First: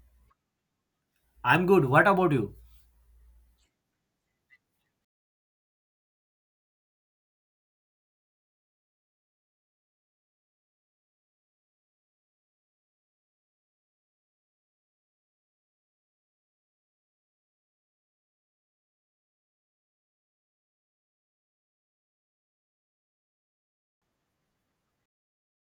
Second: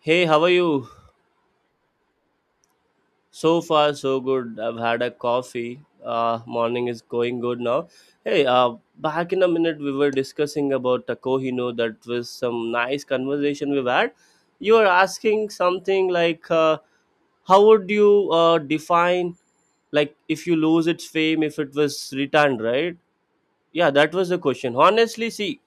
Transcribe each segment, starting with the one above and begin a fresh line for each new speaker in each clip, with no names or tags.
Hey, how are you?
I'm good. What about you?
So far, so good. I've had a coffee. Morning is going good now. Hey, back in a minute, we were discussing about a Kohino. That was some nice conversation we've had. You were asking something like, how would you define, like, if you lose its fame, if it was returned, right? Yeah, that was the question. Honestly, see,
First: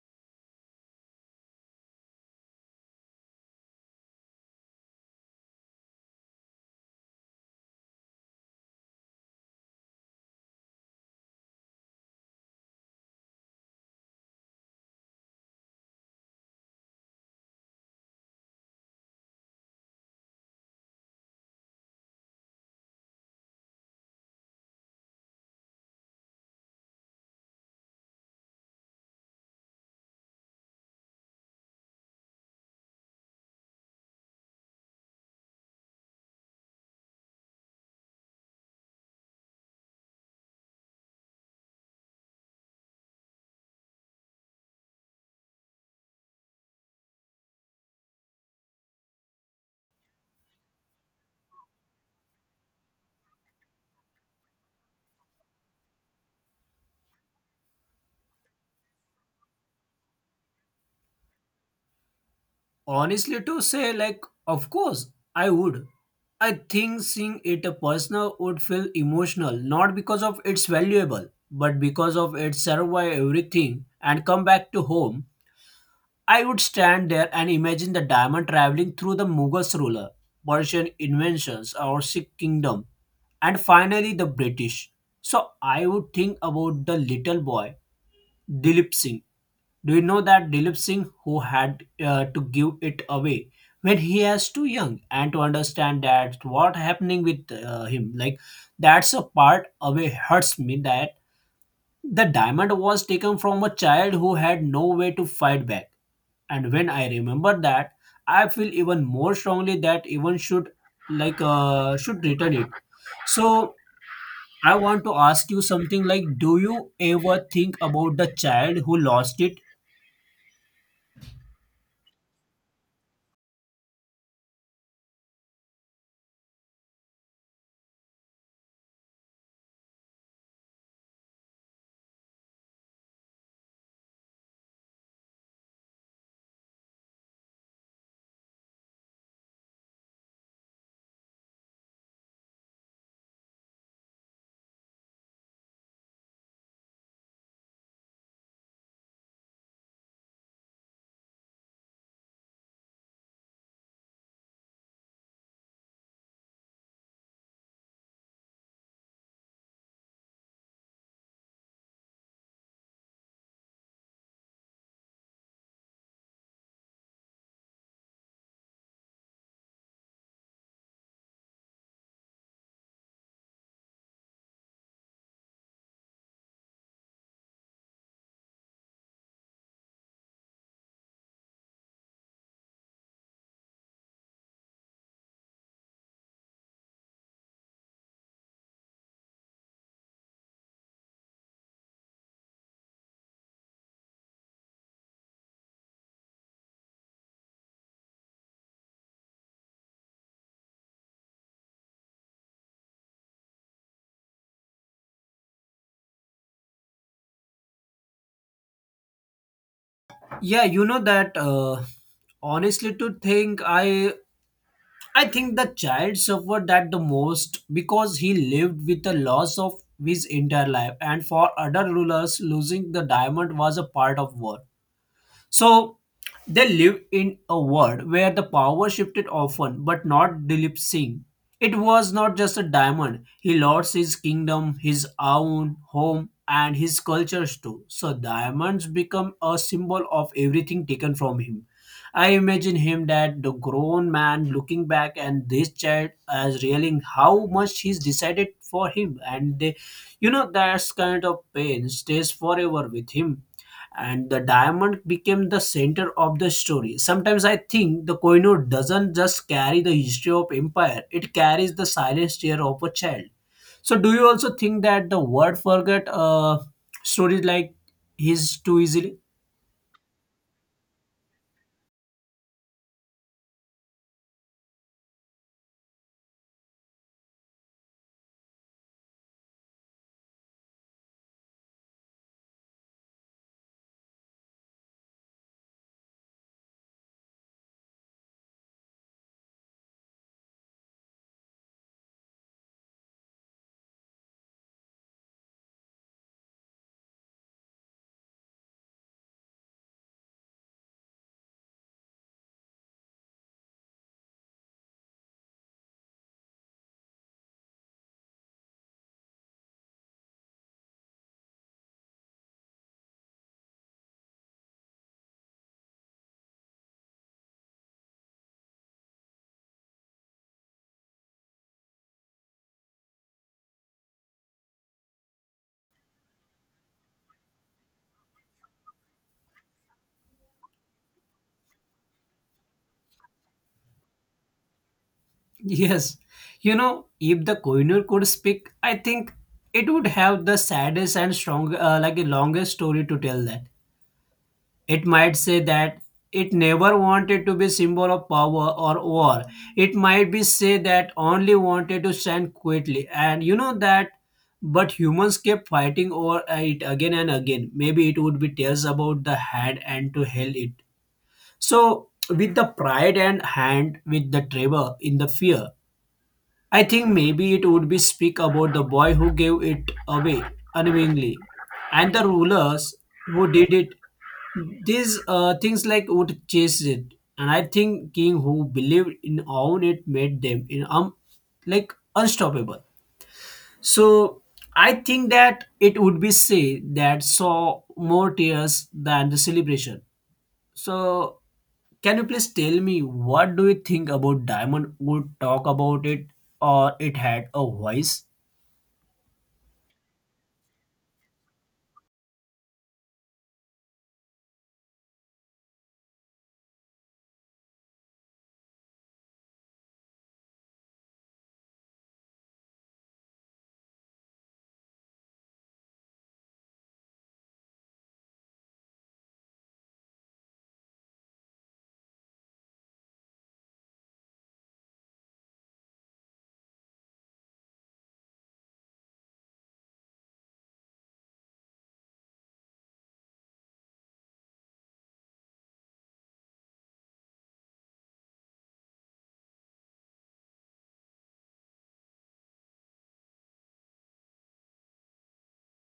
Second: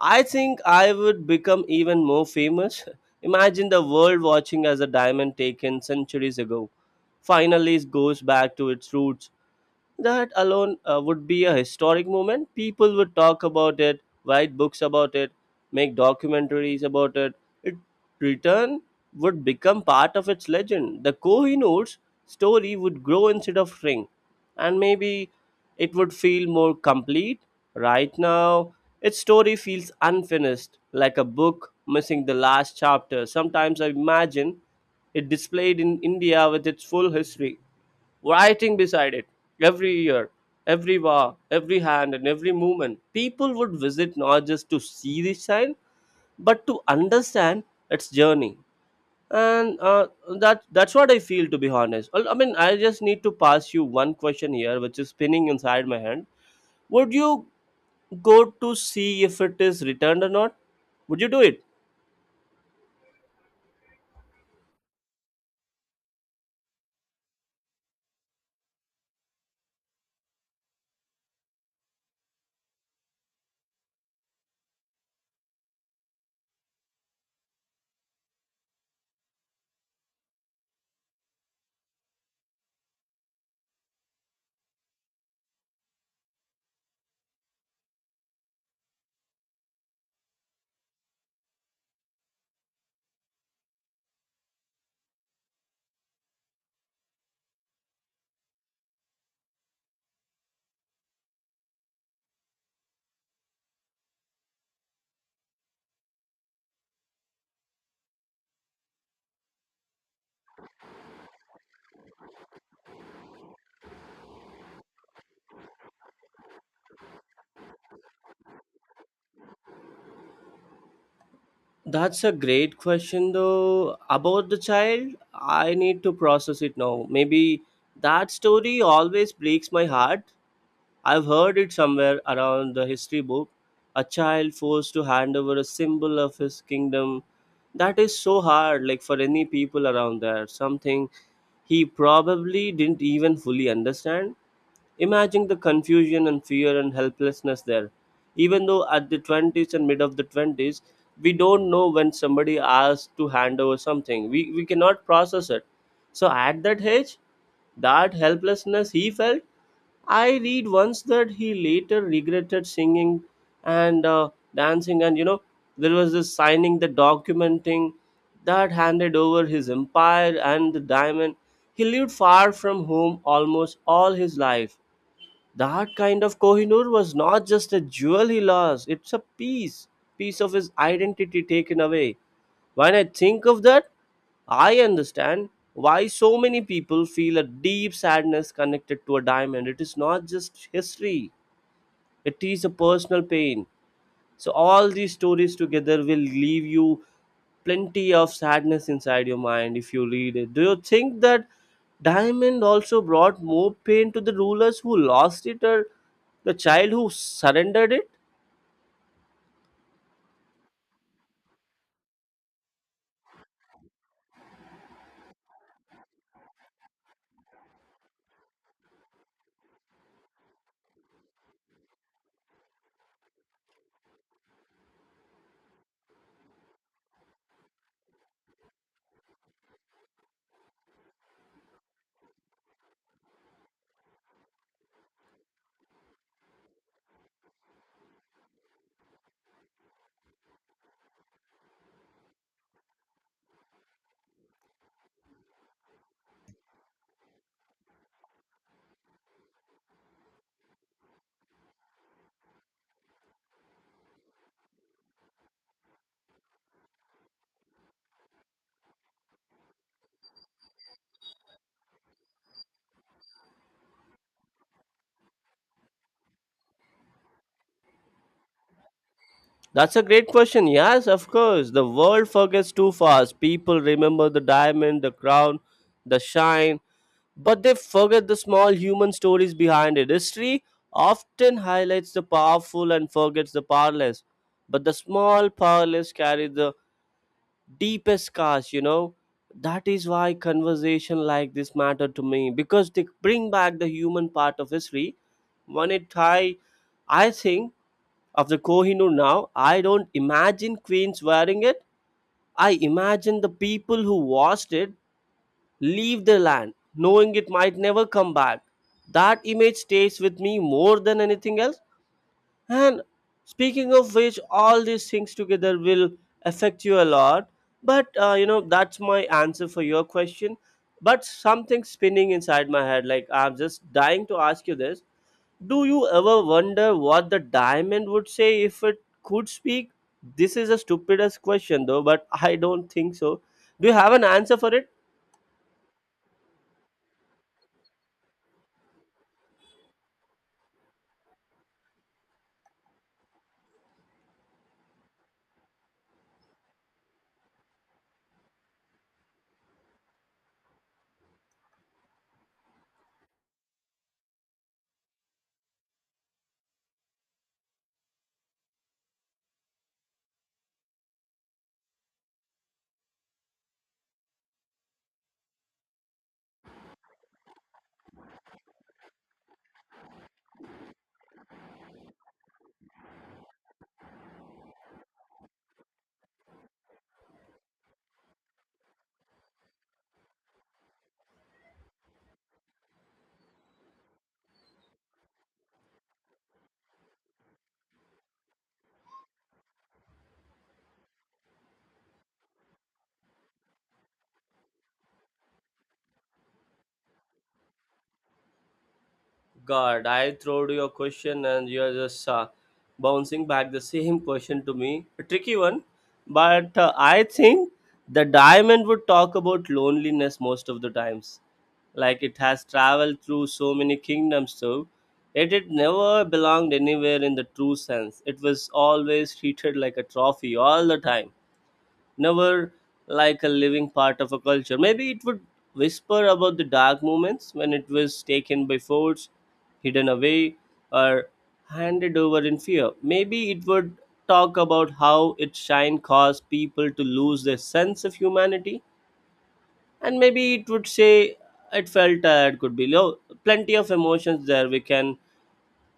I think I would become even more famous. Imagine the world watching as a diamond taken centuries ago finally goes back to its roots. That alone would be a historic moment. People would talk about it, write books about it, make documentaries about it. It return would become part of its legend. The Kohinoor's story would grow instead of shrink, and maybe it would feel more complete. Right now, its story feels unfinished, like a book missing the last chapter. Sometimes I imagine it displayed in India with its full history writing beside it every year, every war, every hand, and every movement. People would visit not just to see the sign, but to understand its journey. And that's what I feel, to be honest. Well, I mean, I just need to pass you one question here, which is spinning inside my head. Would you go to see if it is returned or not? Would you do it?
Honestly, to say, like, of course, I would. I think seeing it a personal would feel emotional, not because of its valuable, but because of its survive everything and come back to home. I would stand there and imagine the diamond traveling through the Mughals ruler, Persian inventions, or Sikh kingdom, and finally the British. So I would think about the little boy, Dilip Singh. Do you know that Dilip Singh, who had to give it away when he was too young, and to understand that what happening with him, like that's a part away hurts me that the diamond was taken from a child who had no way to fight back. And when I remember that, I feel even more strongly that even should like should return it. So I want to ask you something like, do you ever think about the child who lost it?
That's a great question, though. About the child, I need to process it now. Maybe that story always breaks my heart. I've heard it somewhere around the history book. A child forced to hand over a symbol of his kingdom. That is so hard, like for any people around there. Something he probably didn't even fully understand. Imagine the confusion and fear and helplessness there. Even though at the 20s and mid of the 20s, we don't know when somebody asks to hand over something. We cannot process it. So at that age, that helplessness he felt, I read once that he later regretted singing and dancing. And you know, there was this signing the documenting that handed over his empire and the diamond. He lived far from home almost all his life. That kind of Kohinoor was not just a jewel he lost, it's a piece, piece of his identity taken away. When I think of that, I understand why so many people feel a deep sadness connected to a diamond. It is not just history, it is a personal pain. So all these stories together will leave you plenty of sadness inside your mind if you read it. Do you think that Diamond also brought more pain to the rulers who lost it or the child who surrendered it?
Yeah, you know that honestly to think I think the child suffered that the most because he lived with the loss of his entire life, and for other rulers losing the diamond was a part of war. So they live in a world where the power shifted often, but not Dilip Singh. It was not just a diamond. He lost his kingdom, his own home, and his cultures too. So diamonds become a symbol of everything taken from him. I imagine him that the grown man looking back and this child as realizing how much he's decided for him, and they, you know, that kind of pain stays forever with him, and the diamond became the center of the story. Sometimes I think the Koinur doesn't just carry the history of empire, it carries the silent tear of a child. So do you also think that the word forget stories like his too easily?
That's a great question. Yes, of course. The world forgets too fast. People remember the diamond, the crown, the shine, but they forget the small human stories behind it. History often highlights the powerful and forgets the powerless, but the small powerless carry the deepest scars, you know. That is why conversation like this matter to me because they bring back the human part of history. When it I, I think of the Kohinoor now, I don't imagine queens wearing it. I imagine the people who watched it leave the land, knowing it might never come back. That image stays with me more than anything else. And speaking of which, all these things together will affect you a lot. But you know, that's my answer for your question. But something spinning inside my head, like I'm just dying to ask you this. Do you ever wonder what the diamond would say if it could speak? This is a stupidest question, though, but I don't think so. Do you have an answer for it?
Yes, you know, if the Koinur could speak, I think it would have the saddest and strong like a longest story to tell, that it might say that it never wanted to be symbol of power or war. It might be say that only wanted to stand quietly, and you know that, but humans kept fighting over it again and again. Maybe it would be tells about the hand and to held it, so with the pride and hand with the trevor in the fear. I think maybe it would be speak about the boy who gave it away unknowingly, and the rulers who did it. These things like would chase it, and I think king who believed in own it made them in like unstoppable. So I think that it would be say that saw more tears than the celebration. So can you please tell me what do you think about Diamond would talk about it, or it had a voice?
God, I throwed you a question and you are just bouncing back the same question to me. A tricky one, but I think the diamond would talk about loneliness most of the times. Like it has traveled through so many kingdoms, so it had never belonged anywhere in the true sense. It was always treated like a trophy all the time, never like a living part of a culture. Maybe it would whisper about the dark moments when it was taken by force, hidden away, or handed over in fear. Maybe it would talk about how its shine caused people to lose their sense of humanity, and maybe it would say it felt tired, could be low. Plenty of emotions there. We can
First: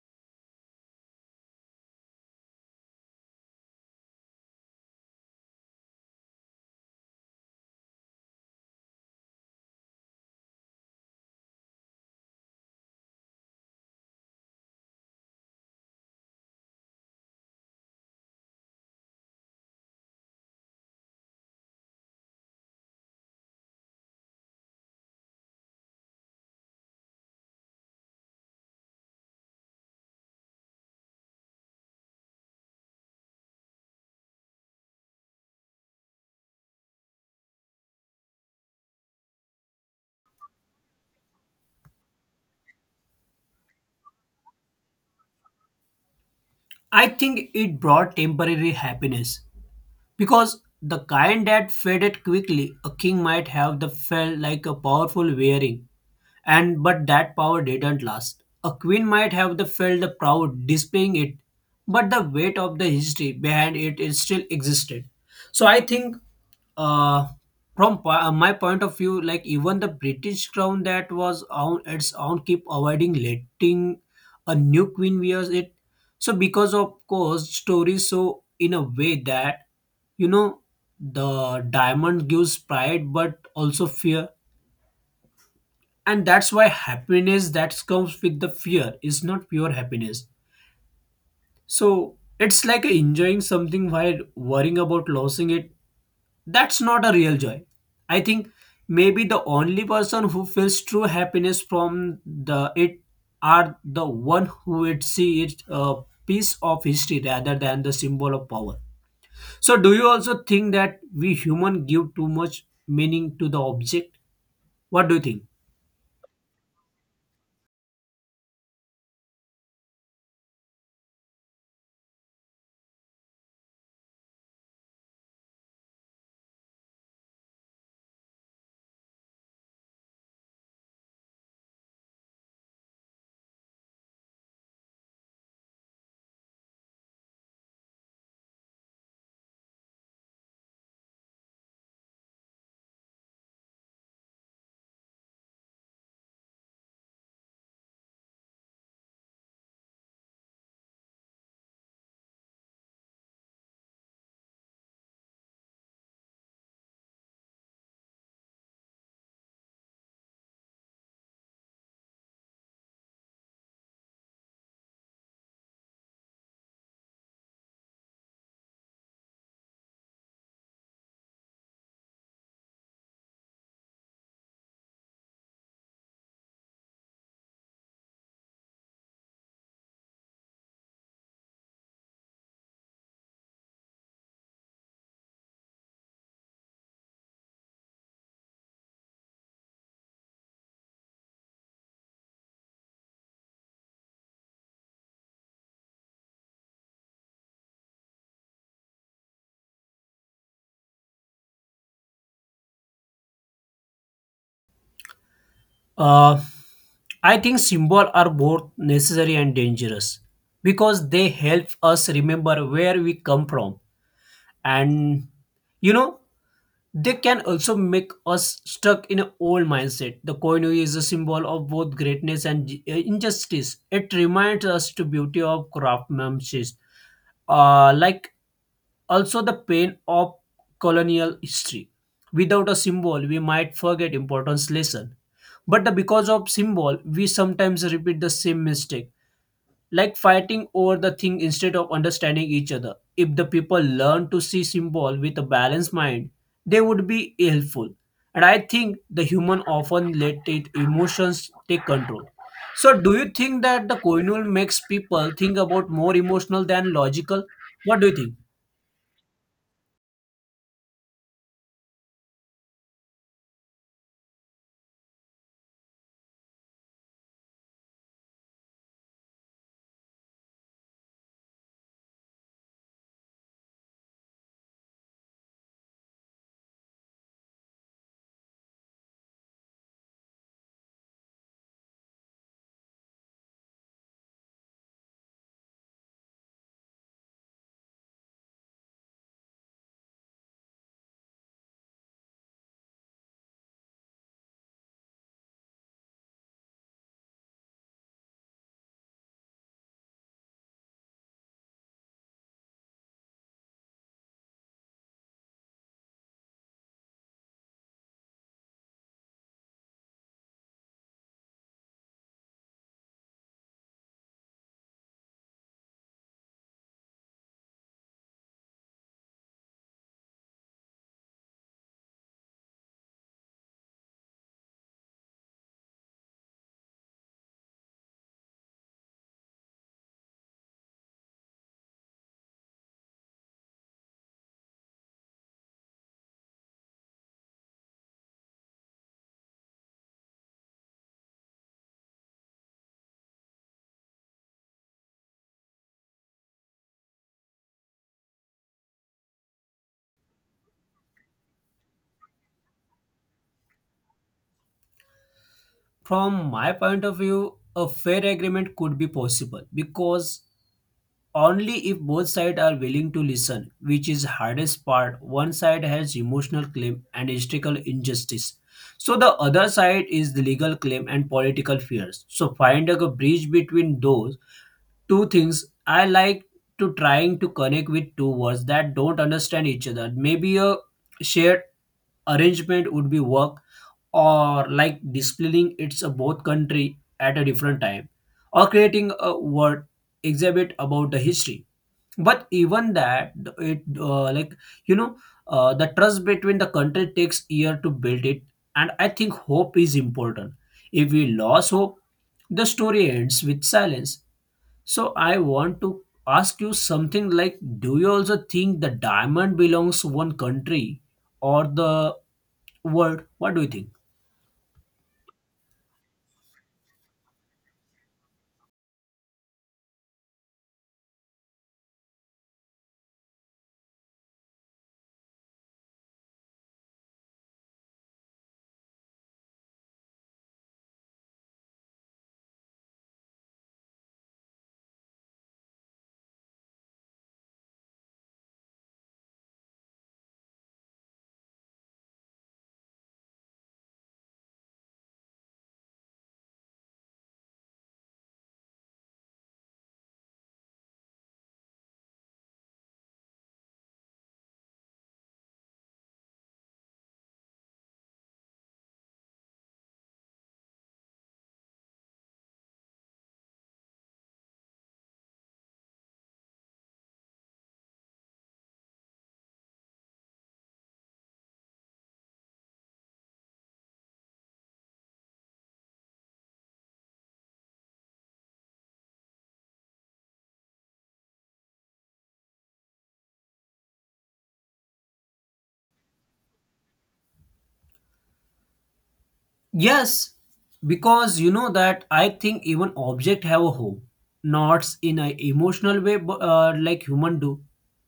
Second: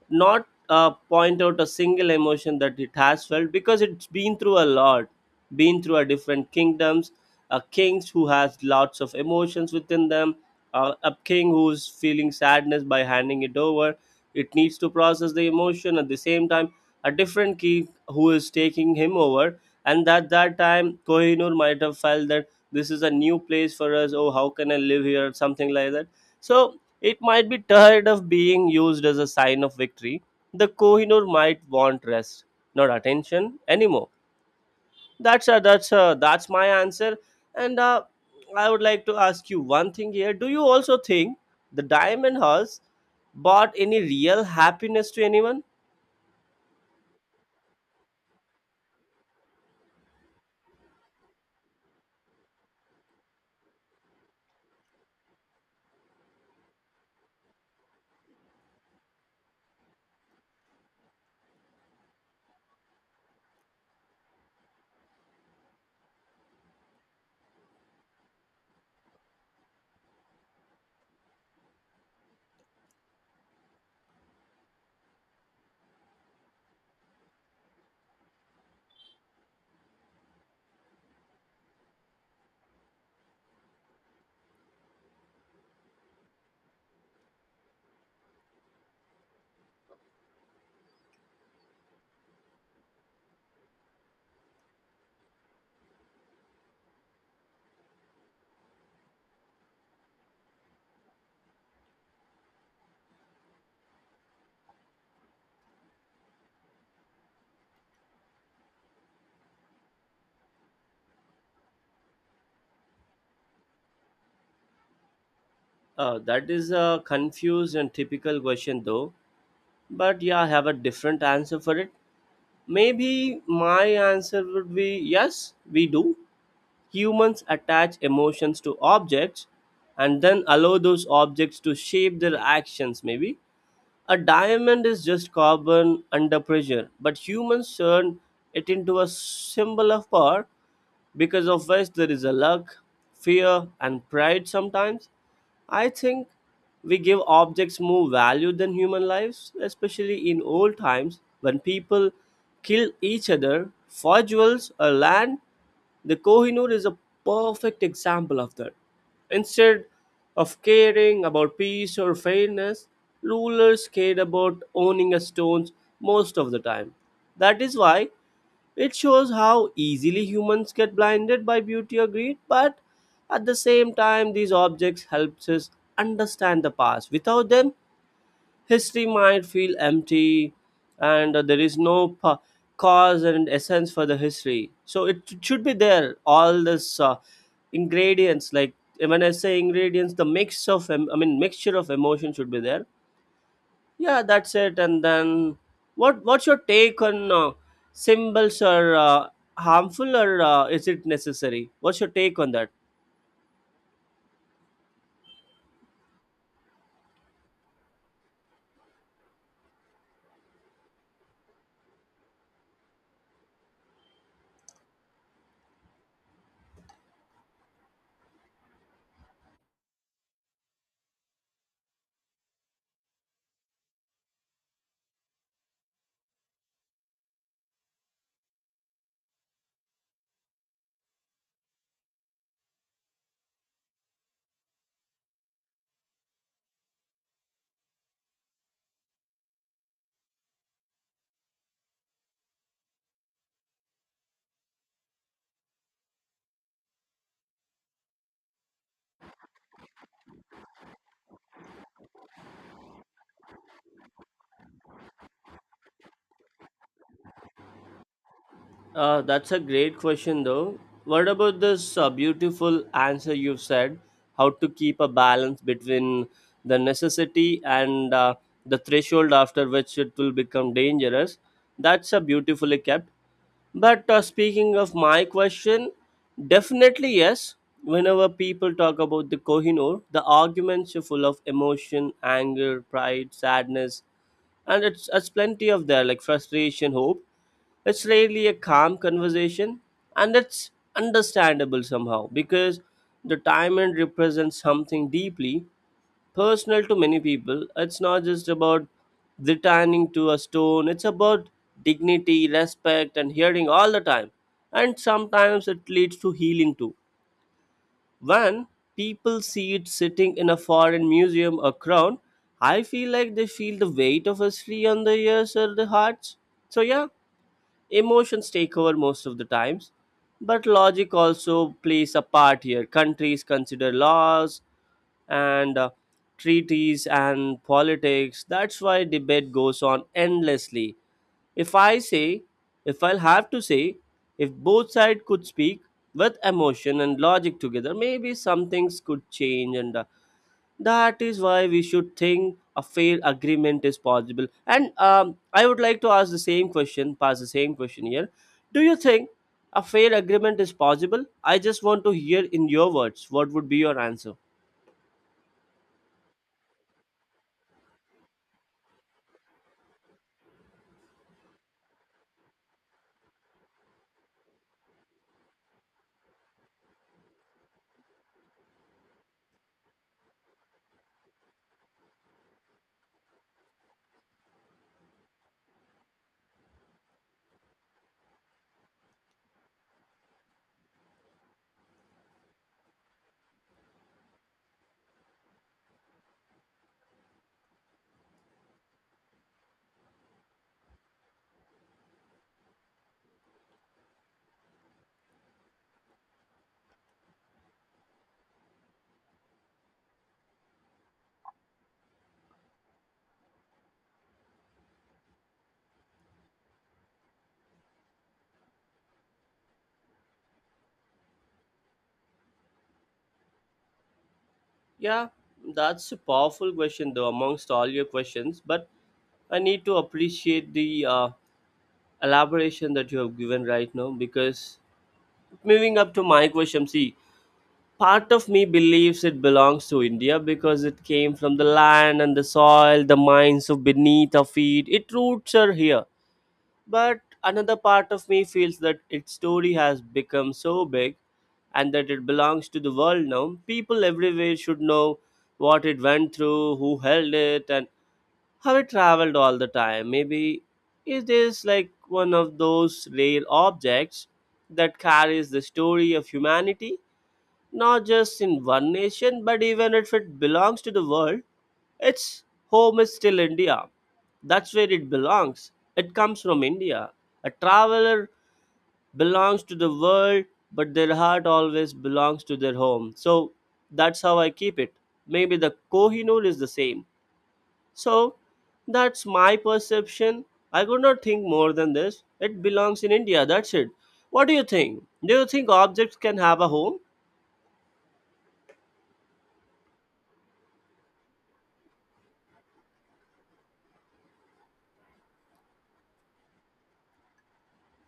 not point out a single emotion that it has felt because it's been through a lot, been through a different kingdoms, a kings who has lots of emotions within them, a king who's feeling sadness by handing it over. It needs to process the emotion at the same time, a different king who is taking him over, and at that time Kohinoor might have felt that this is a new place for us. Oh, how can I live here, something like that. So it might be tired of being used as a sign of victory. The Kohinoor might want rest, not attention anymore. That's my answer. And I would like to ask you one thing here. Do you also think the diamond horse brought any real happiness to anyone?
I think it brought temporary happiness, because the kind that faded quickly, a king might have the felt like a powerful wearing, and but that power didn't last. A queen might have the felt the proud displaying it, but the weight of the history behind it is still existed. So I think, uh from my point of view, like even the British crown that was on its own keep avoiding letting a new queen wears it. So because of course stories, so in a way that, you know, the diamond gives pride but also fear, and that's why happiness that comes with the fear is not pure happiness. So it's like enjoying something while worrying about losing it. That's not a real joy. I think maybe the only person who feels true happiness from the it are the one who would see it a piece of history rather than the symbol of power. So do you also think that we human give too much meaning to the object? What do you think?
That is a confused and typical question, though. But yeah, I have a different answer for it. Maybe my answer would be yes, we do. Humans attach emotions to objects and then allow those objects to shape their actions, maybe. A diamond is just carbon under pressure, but humans turn it into a symbol of power, because of which there is a luck, fear, and pride sometimes. I think we give objects more value than human lives, especially in old times when people killed each other for jewels or land. The Kohinoor is a perfect example of that. Instead of caring about peace or fairness, rulers cared about owning a stone most of the time. That is why it shows how easily humans get blinded by beauty or greed, but at the same time these objects helps us understand the past. Without them, history might feel empty and there is no cause and essence for the history. So it should be there, all this ingredients, like when I say ingredients, the I mean mixture of emotion should be there, yeah, that's it. And then, what's your take on symbols are harmful or is it necessary? What's your take on that?
uh I think symbols are both necessary and dangerous, because they help us remember where we come from, and you know, they can also make us stuck in an old mindset. The Koinu is a symbol of both greatness and injustice. It reminds us to beauty of craftsmanship, like also the pain of colonial history. Without a symbol we might forget important lesson, but the because of symbol, we sometimes repeat the same mistake, like fighting over the thing instead of understanding each other. If the people learn to see symbol with a balanced mind, they would be helpful. And I think the human often let it emotions take control. So do you think that the coinul makes people think about more emotional than logical? What do you think?
That's a great question, though. What about this beautiful answer you've said? How to keep a balance between the necessity and the threshold after which it will become dangerous. That's a beautifully kept. But speaking of my question, definitely yes. Whenever people talk about the Kohinoor, the arguments are full of emotion, anger, pride, sadness, and it's plenty of there like frustration, hope. It's really a calm conversation, and it's understandable somehow because the diamond represents something deeply personal to many people. It's not just about returning to a stone, it's about dignity, respect, and hearing all the time. And sometimes it leads to healing too, when people see it sitting in a foreign museum or crown, I feel like they feel the weight of history on their ears or their hearts. So, yeah, emotions take over most of the times, but logic also plays a part here. Countries consider laws and treaties and politics. That's why debate goes on endlessly. If I say, if I'll have to say, if both sides could speak with emotion and logic together, maybe some things could change, and that is why we should think a fair agreement is possible. And I would like to ask the same question, pass the same question here. Do you think a fair agreement is possible? I just want to hear in your words what would be your answer.
From my point of view, a fair agreement could be possible, because only if both sides are willing to listen, which is hardest part. One side has emotional claim and historical injustice. So the other side is the legal claim and political fears. So finding a bridge between those two things, I like to trying to connect with two words that don't understand each other. Maybe a shared arrangement would be work, or like displaying its both country at a different time, or creating a word exhibit about the history. But even that, it like, you know, the trust between the country takes year to build it. And I think hope is important. If we lose hope, the story ends with silence. So I want to ask you something like, do you also think the diamond belongs to one country or the world? What do you think?
Yeah, that's a powerful question, though, amongst all your questions. But I need to appreciate the elaboration that you have given right now, because moving up to my question, see, part of me believes it belongs to India because it came from the land and the soil, the mines of beneath our feet. Its roots are here. But another part of me feels that its story has become so big, and that it belongs to the world now. People everywhere should know what it went through, who held it, and how it traveled all the time. Maybe it is like one of those rare objects that carries the story of humanity not just in one nation, but even if it belongs to the world, its home is still India. That's where it belongs. It comes from India. A traveler belongs to the world, but their heart always belongs to their home. So that's how I keep it. Maybe the Kohinoor is the same. So that's my perception. I could not think more than this. It belongs in India. That's it. What do you think? Do you think objects can have a home?
Yes, because you know that I think even object have a home, not in an emotional way, like human do,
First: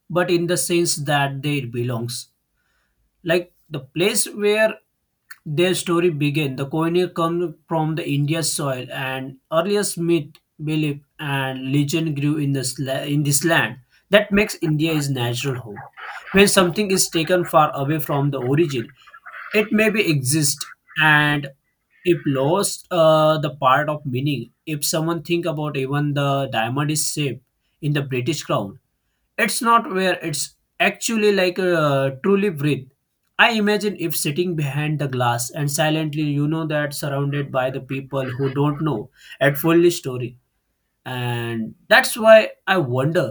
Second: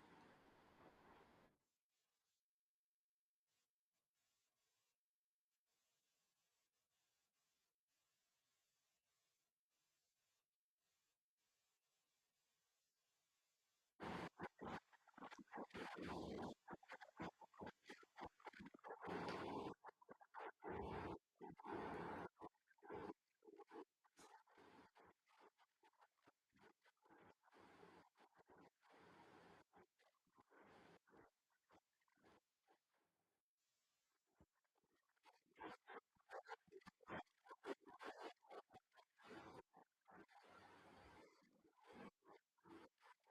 but in the sense that they belongs, like the place where their story began. The Koinur come from the India soil, and earliest myth, belief, and legend grew in in this land. That makes India is natural home. When something is taken far away from the origin, it may be exist, and if lost the part of meaning. If someone think about even the diamond is safe in the British crown, it's not where it's actually like truly breathe. I imagine if sitting behind the glass and silently, you know that, surrounded by the people who don't know at fully story, and that's why I wonder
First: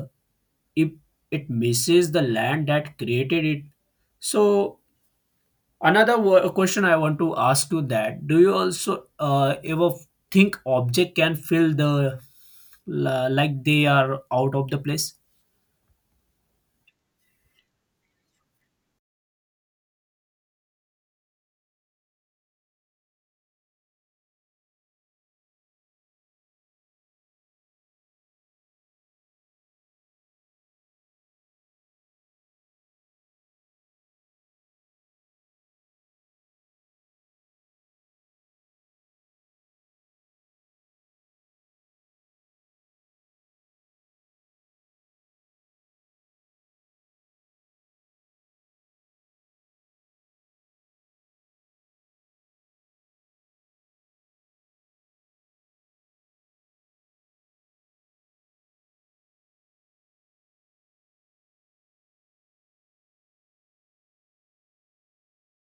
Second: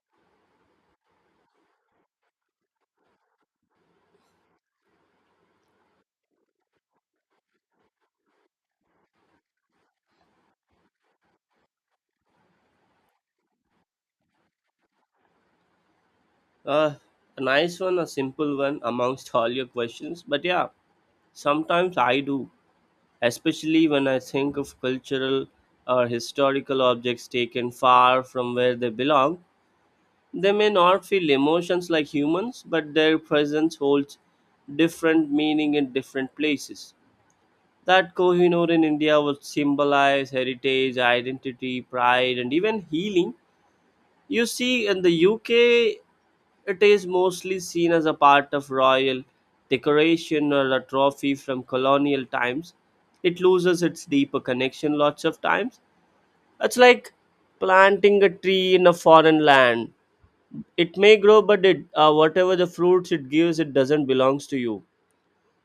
if it misses the land that created it. So another question I want to ask you, that do you also ever think object can feel the like they are out of the place?
Uh, a nice one, a simple one amongst all your questions. But yeah, sometimes I do, especially when I think of cultural or historical objects taken far from where they belong. They may not feel emotions like humans, but their presence holds different meaning in different places. That Kohinoor in India would symbolize heritage, identity, pride, and even healing. You see, in the UK, it is mostly seen as a part of royal decoration or a trophy from colonial times. It loses its deeper connection lots of times. It's like planting a tree in a foreign land. It may grow, but it, whatever the fruits it gives, it doesn't belongs to you.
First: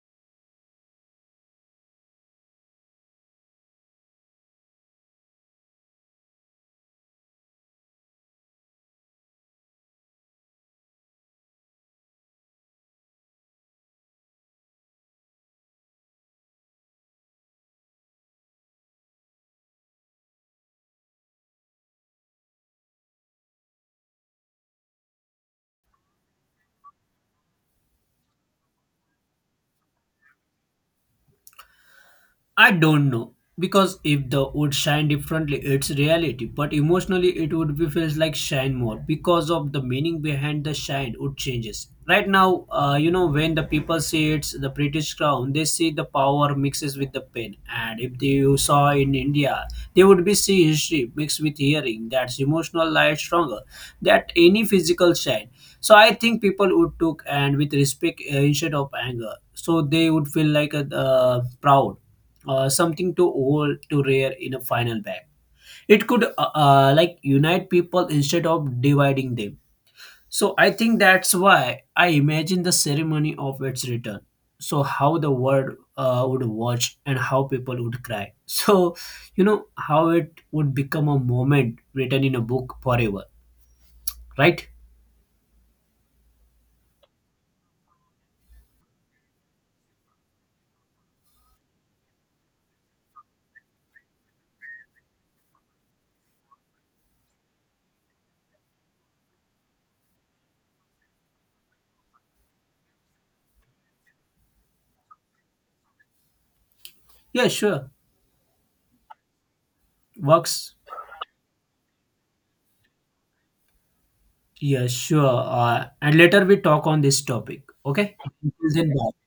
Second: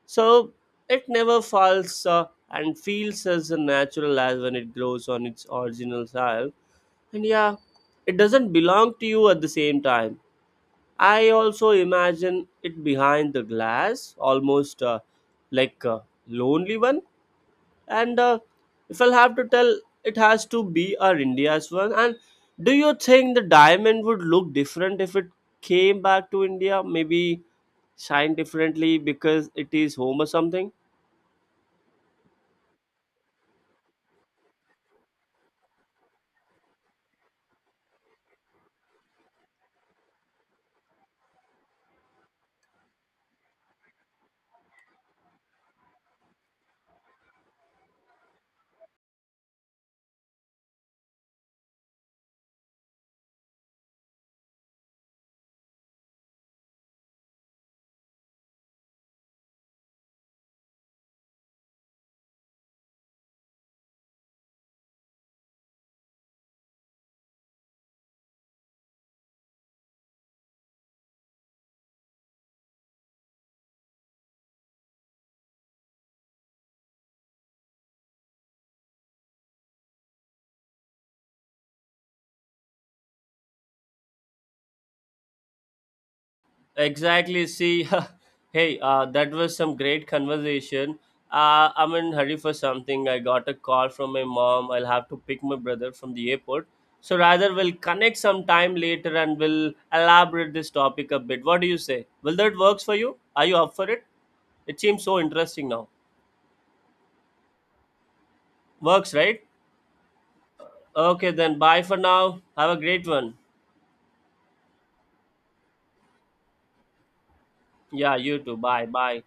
So it never falls and feels as natural as when it grows on its original soil. And yeah, it doesn't belong to you. At the same time, I also imagine it behind the glass, almost like a lonely one. And if I'll have to tell, it has to be our India's one. And do you think the diamond would look different if it came back to India? Maybe shine differently because it is home or something?
I don't know, because if the would shine differently, it's reality. But emotionally, it would be feels like shine more, because of the meaning behind the shine would changes. Right now, you know, when the people see it's the British crown, they see the power mixes with the pain. And if they you saw in India, they would be see history mixed with hearing. That's emotional light stronger that any physical shine. So I think people would took and with respect, instead of anger, so they would feel like a proud, something to hold to rare in a final bag. It could, like unite people instead of dividing them. So I think that's why I imagine the ceremony of its return, so how the world would watch and how people would cry. So you know how it would become a moment written in a book forever, right?
Exactly. See, hey, that was some great conversation. I'm in hurry for something. I got a call from my mom. I'll have to pick my brother from the airport. So rather, we'll connect sometime later and we'll elaborate this topic a bit. What do you say? Will that works for you? Are you up for it? It seems so interesting now.
Yeah, sure,
Works, right?
works.
Okay, then bye for now. Have a great one.
Yeah, sure. And later we talk on this topic.
Yeah,
Okay.
you too.
Until
Bye.
then, bye.
Bye.